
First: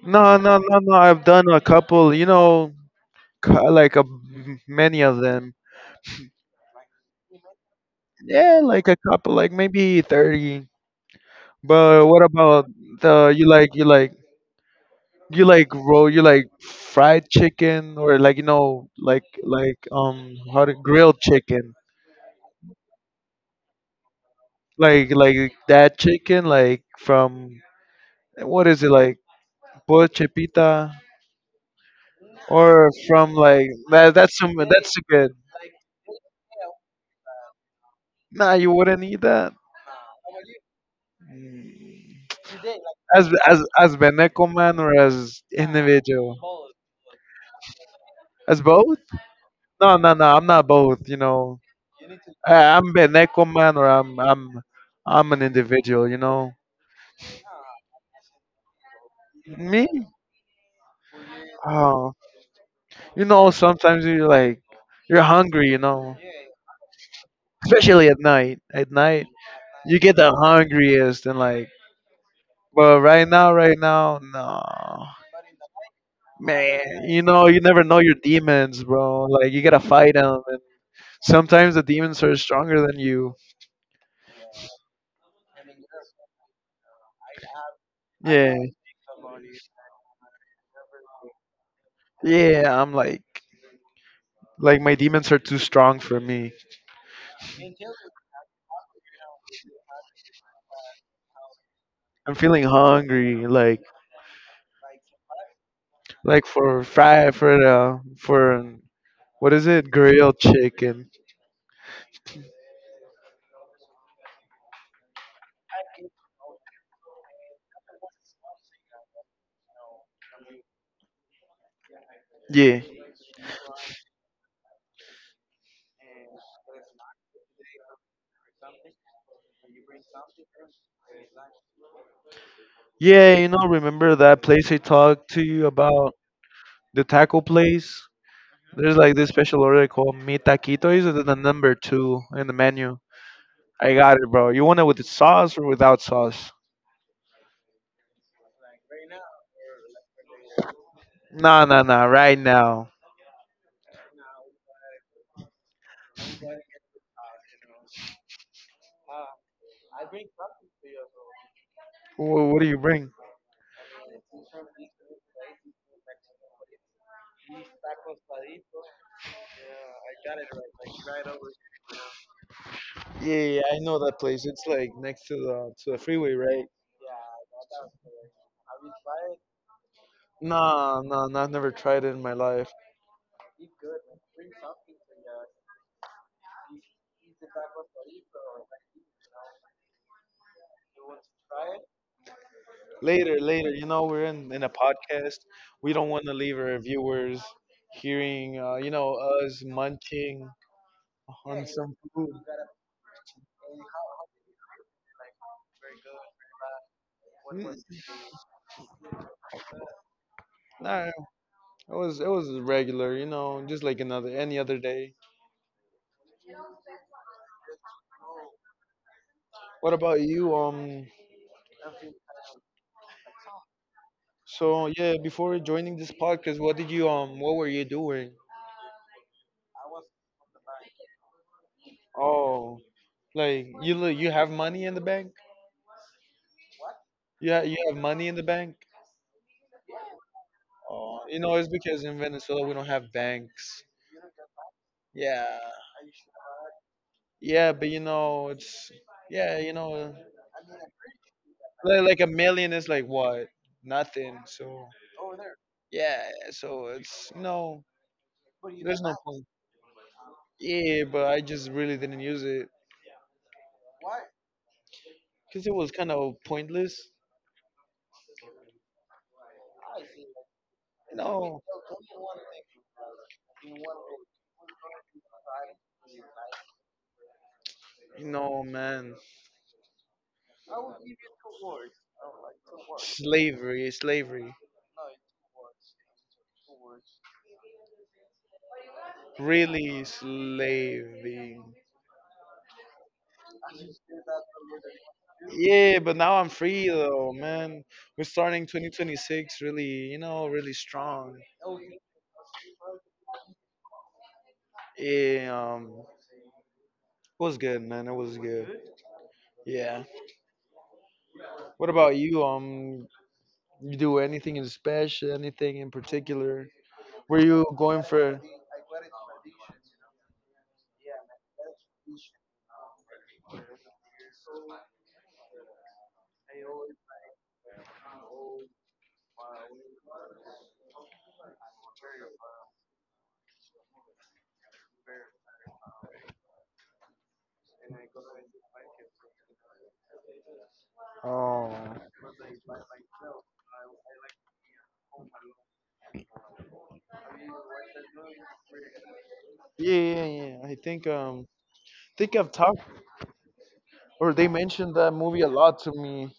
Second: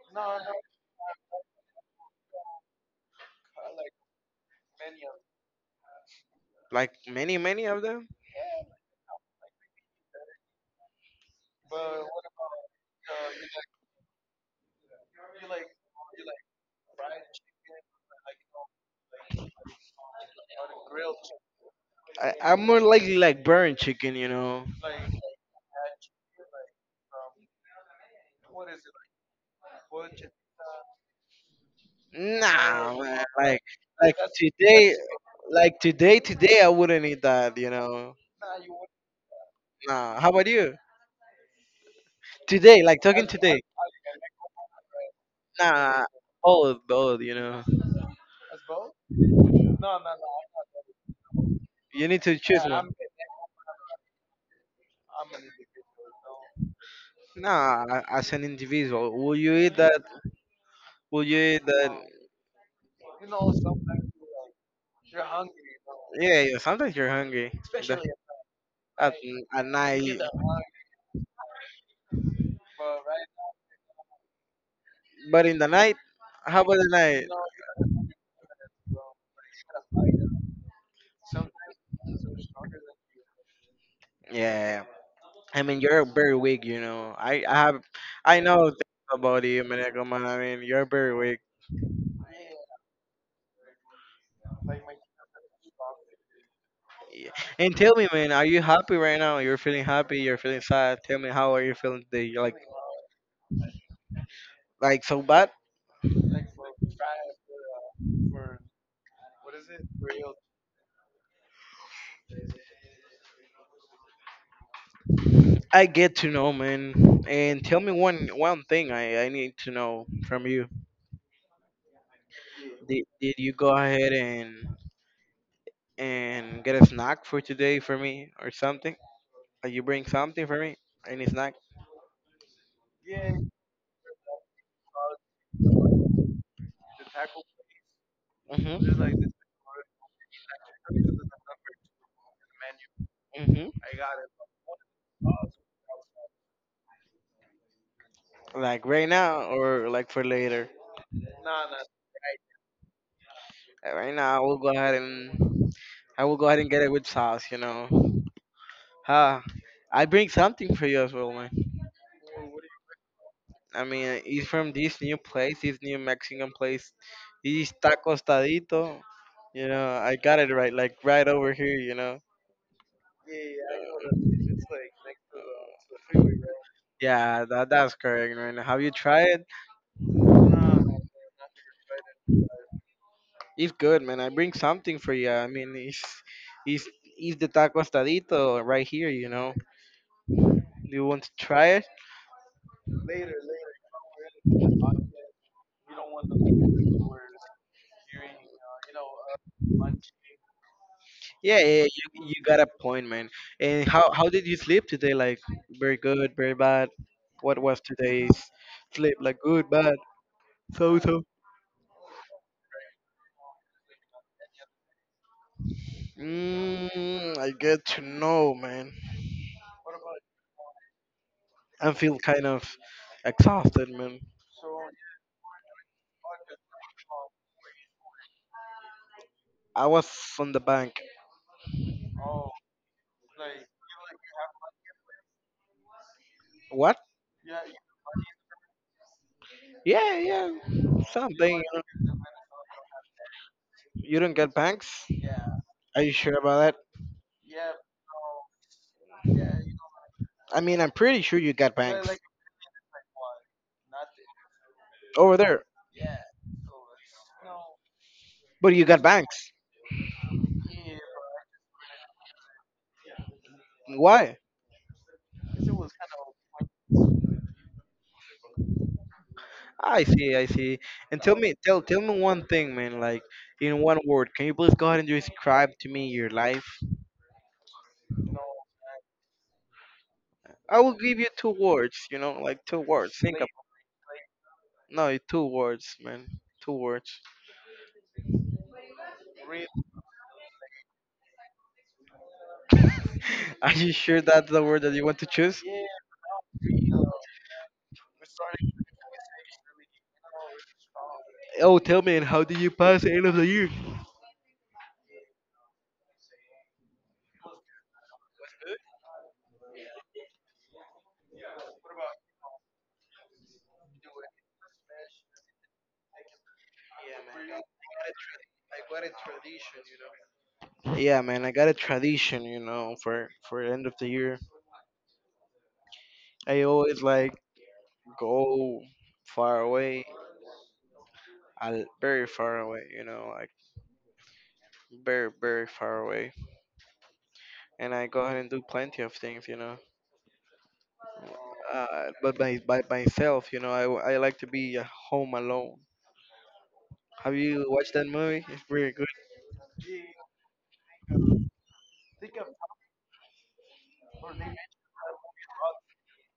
Speaker 2: No, no, no, no. I've done a couple, you know, cu- like a many of them.
Speaker 1: Like many, many of them.
Speaker 2: Yeah, like a couple, like maybe thirty. But what about the you like you like you like roll you like fried chicken or like you know like like um how to grilled chicken
Speaker 1: I, I'm more likely like burn chicken, you know.
Speaker 2: like like that chicken like from what is it like bochepita or
Speaker 1: Nah, man,
Speaker 2: from
Speaker 1: like
Speaker 2: like that,
Speaker 1: like
Speaker 2: that's some that's
Speaker 1: today,
Speaker 2: good
Speaker 1: like today, today I wouldn't eat that. You know.
Speaker 2: nah you wouldn't eat that.
Speaker 1: Nah. How about you?
Speaker 2: Mm.
Speaker 1: Today, like talking
Speaker 2: As
Speaker 1: today.
Speaker 2: as as Beneco man or as
Speaker 1: Nah.
Speaker 2: individual
Speaker 1: All both, you know.
Speaker 2: as both. No no no I'm not both you know.
Speaker 1: You need to
Speaker 2: I,
Speaker 1: choose
Speaker 2: I'm
Speaker 1: one.
Speaker 2: Beneco man or i'm i'm I'm an individual you know
Speaker 1: Nah, as an individual, will you eat
Speaker 2: me.
Speaker 1: that? Will you eat that?
Speaker 2: Oh, you know, sometimes you like you're hungry, you know,
Speaker 1: Yeah, yeah. Sometimes you're hungry.
Speaker 2: especially
Speaker 1: The-
Speaker 2: at night. At
Speaker 1: At,
Speaker 2: night,
Speaker 1: at
Speaker 2: you get
Speaker 1: night.
Speaker 2: the hungriest, and like, but right now, right now, no,
Speaker 1: But in the night, how about the
Speaker 2: man, you
Speaker 1: night?
Speaker 2: know, you never know your demons, bro. Like, you gotta fight them, and sometimes the demons are stronger than you.
Speaker 1: Yeah. I mean, you're very weak, you know. I, I have, I know
Speaker 2: Yeah,
Speaker 1: things about you, Maneko, man. I mean, you're very weak.
Speaker 2: yeah, I'm like, like my demons are too strong for me.
Speaker 1: Yeah. And tell me, man, are you happy right now? You're feeling happy? You're feeling sad? Tell me, how are you feeling today?
Speaker 2: I'm
Speaker 1: You're like,
Speaker 2: feeling hungry, like,
Speaker 1: like so bad?
Speaker 2: like for fry for uh for what is it, grilled chicken.
Speaker 1: I get to know, man. And tell me one, one thing I, I need to know from you.
Speaker 2: Yeah.
Speaker 1: Did, did you go ahead and and get a snack for today for me or something? Like you bring something for me? Any snack?
Speaker 2: Yeah, you know, remember that place I talked to you about? The taco place? There's like
Speaker 1: Mm-hmm.
Speaker 2: this special order called Mi Taquito. It's the the number two in the menu.
Speaker 1: Mm-hmm.
Speaker 2: I got it, bro. You want it with the sauce or without sauce?
Speaker 1: Like right now or like for later?
Speaker 2: Nah, nah, nah. Right now.
Speaker 1: Uh, Right now, I will go ahead and I will go ahead and get it with sauce. You know, huh? I bring something for you as well, man.
Speaker 2: What, what do you bring?
Speaker 1: I mean, uh, it's from this new place, this new Mexican place, this tacos tadito. You know, I got it right, like right over here. You know.
Speaker 2: Yeah, yeah, I know that place. It's like next to the to the freeway, right?
Speaker 1: Yeah, that that's correct, man. Have you tried it?
Speaker 2: Nah, nah, nah. I've never tried it in my life.
Speaker 1: It's good, man. I bring something for you. I mean, it's it's it's the tacos tadito right here. You know. Do you want to try?
Speaker 2: Later, later. You know, we're in, in a podcast. We don't want to leave our viewers hearing, uh, you know, us munching
Speaker 1: Yeah, yeah,
Speaker 2: on
Speaker 1: yeah,
Speaker 2: some
Speaker 1: you,
Speaker 2: food.
Speaker 1: you got a point, man. And how how did you sleep today? Like very good, very bad. What
Speaker 2: Mm.
Speaker 1: was today's sleep? Like good, bad, so
Speaker 2: Nah, it
Speaker 1: so.
Speaker 2: was it was regular, you know, just like another any other day.
Speaker 1: Mm, I get to know, man.
Speaker 2: What about you? Um,
Speaker 1: I feel kind of exhausted, man.
Speaker 2: so yeah, before joining this podcast, what did you um, what were you doing?
Speaker 1: I was on the bank.
Speaker 2: Oh, like you li- you have money in the bank?
Speaker 1: What?
Speaker 2: You ha- you have money in the bank?
Speaker 1: Yeah, yeah,
Speaker 2: Oh, you know,
Speaker 1: something. You
Speaker 2: it's
Speaker 1: know.
Speaker 2: because in Venezuela we don't have banks.
Speaker 1: You don't get banks?
Speaker 2: Yeah.
Speaker 1: Are you sure about that?
Speaker 2: Yeah, but you know, it's yeah, you know,
Speaker 1: I mean, I'm pretty sure you got
Speaker 2: li-
Speaker 1: banks
Speaker 2: like a million is like what? Nothing. So
Speaker 1: over there,
Speaker 2: yeah, so it's you know,
Speaker 1: but you
Speaker 2: there's
Speaker 1: got
Speaker 2: no point.
Speaker 1: banks.
Speaker 2: Yeah, but I just really didn't use it
Speaker 1: Why?
Speaker 2: because it was kind of pointless.
Speaker 1: I see, I see. And tell me,
Speaker 2: No,
Speaker 1: tell tell me one thing, man. Like in one word, can you please go ahead and describe to me your life?
Speaker 2: no, man,
Speaker 1: I will give you two words. You know, like two words. Think about
Speaker 2: slavery, slavery,
Speaker 1: no, two words, man. Two words.
Speaker 2: really slaving.
Speaker 1: Are you sure that's the word that you want to choose?
Speaker 2: Yeah, but now I'm free though, man. We're starting twenty twenty-six really, you know, really strong.
Speaker 1: Oh, tell me, and how did you pass the end of the year?
Speaker 2: Yeah, um, it was good, man. It was good. Yeah. What about you? Um, you do anything in special? Anything in particular? Were you going for?
Speaker 1: Yeah, man, I got a tradition, you know, for for the end of the year. I always like go far away, I very far away, you know, like very very far away, and I go ahead and do plenty of things, you know.
Speaker 2: Oh,
Speaker 1: Uh, but by by myself, you know, I, I like to be at home alone. Have you watched that movie? It's really good.
Speaker 2: yeah, yeah, yeah. I think um, think I've talked or they mentioned that movie a lot to me.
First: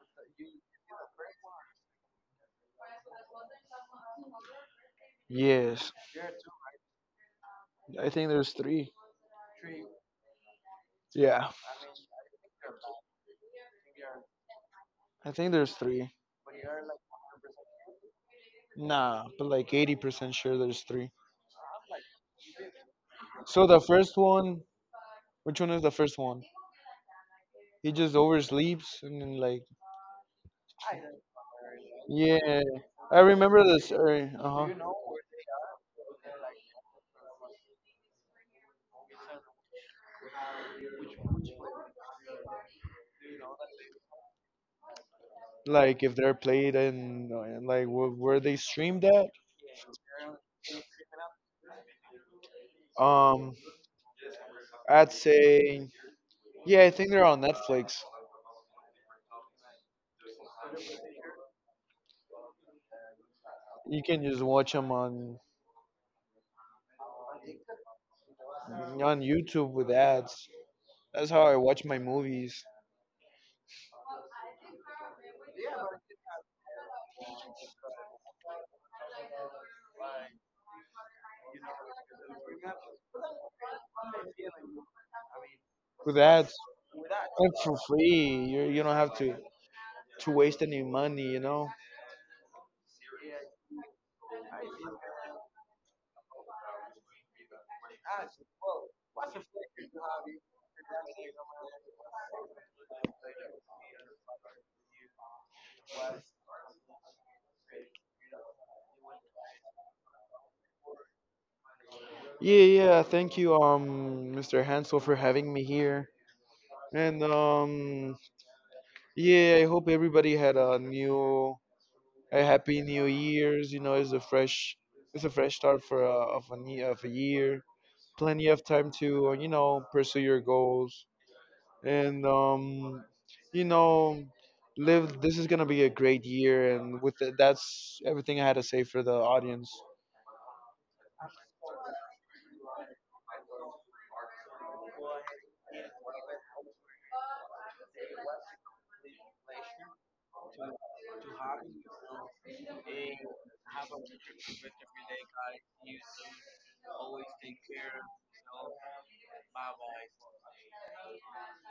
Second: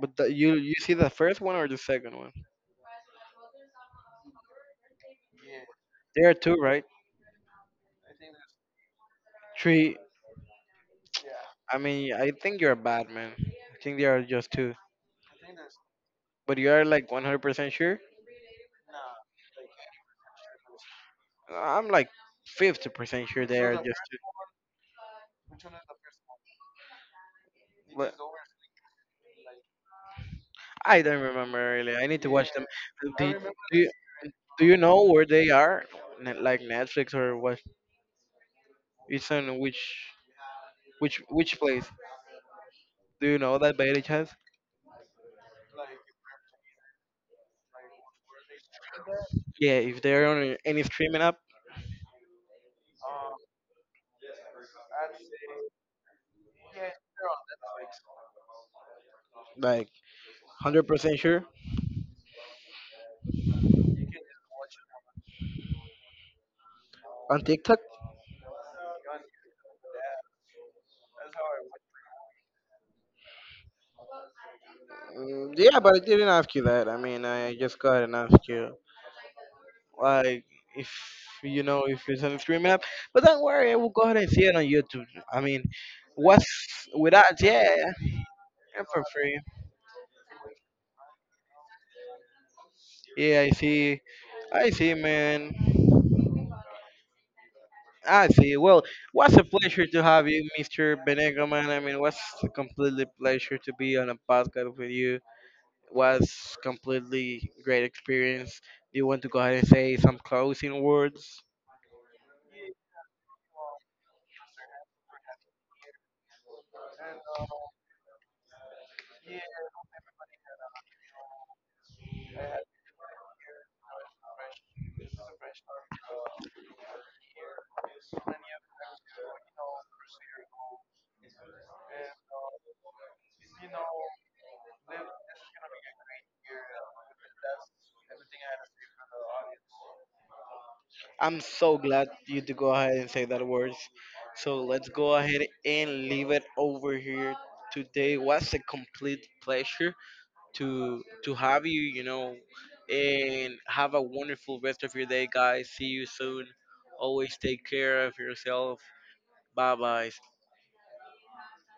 Speaker 1: But the, you you see the first one or the second one?
Speaker 2: Yes,
Speaker 1: There are two, right?
Speaker 2: I think there's three.
Speaker 1: Three.
Speaker 2: Yeah,
Speaker 1: I mean, I think you're bad, man. I think there are just two.
Speaker 2: I think there's three.
Speaker 1: But you are like one hundred percent sure?
Speaker 2: Nah, but like eighty percent sure there's three.
Speaker 1: I'm like fifty percent sure they
Speaker 2: So
Speaker 1: are
Speaker 2: the
Speaker 1: just two.
Speaker 2: first one, which one is the first one? He just
Speaker 1: But
Speaker 2: oversleeps and then like
Speaker 1: I don't remember really. I need to watch
Speaker 2: yeah.
Speaker 1: them. Do,
Speaker 2: I remember
Speaker 1: do you,
Speaker 2: this. Uh
Speaker 1: do
Speaker 2: huh.
Speaker 1: you know where they are? Ne- Like Netflix or what? It's on which which which place? Do you know that by any chance?
Speaker 2: Like if they're played and like wh- where they streamed at.
Speaker 1: Yeah, if they're on any streaming app,
Speaker 2: Um, I'd say yeah. I think they're on Netflix.
Speaker 1: like hundred percent sure
Speaker 2: You can just watch them on
Speaker 1: on TikTok.
Speaker 2: on YouTube with ads. That's how I watch my movies
Speaker 1: Mm, yeah, but I didn't ask you that. I mean, I just got and asked you like if you know if it's on streaming app. But don't worry, I will go ahead and see it on YouTube. I mean,
Speaker 2: with ads
Speaker 1: what's without?
Speaker 2: and
Speaker 1: Yeah,
Speaker 2: for free. You you
Speaker 1: and
Speaker 2: don't
Speaker 1: for
Speaker 2: have to
Speaker 1: free.
Speaker 2: to waste any money, you know.
Speaker 1: Yeah, I see. I see, man. I see. Well, what's a pleasure to have you, mister Benego, man. I mean, what's a completely pleasure to be on a podcast with you. Was completely great experience. Do you want to go ahead and say some closing words?
Speaker 2: Yeah, yeah. Thank you, um, mister Hansel, for having me here. And um, yeah, I hope everybody had a new, a happy New Year's. You know, it's a fresh, it's a fresh start for a, of a new, of a year. Plenty of time to uh, you know pursue your goals and um, you know live. This is gonna be a great year, and with that, that's everything I had to say for the audience.
Speaker 1: I'm so glad you to go ahead and say that words. So let's go ahead and leave it over here today. Was a complete pleasure to to have you, you know, and have a wonderful rest of your day, guys. See you soon. Always take care of yourself. Bye bye.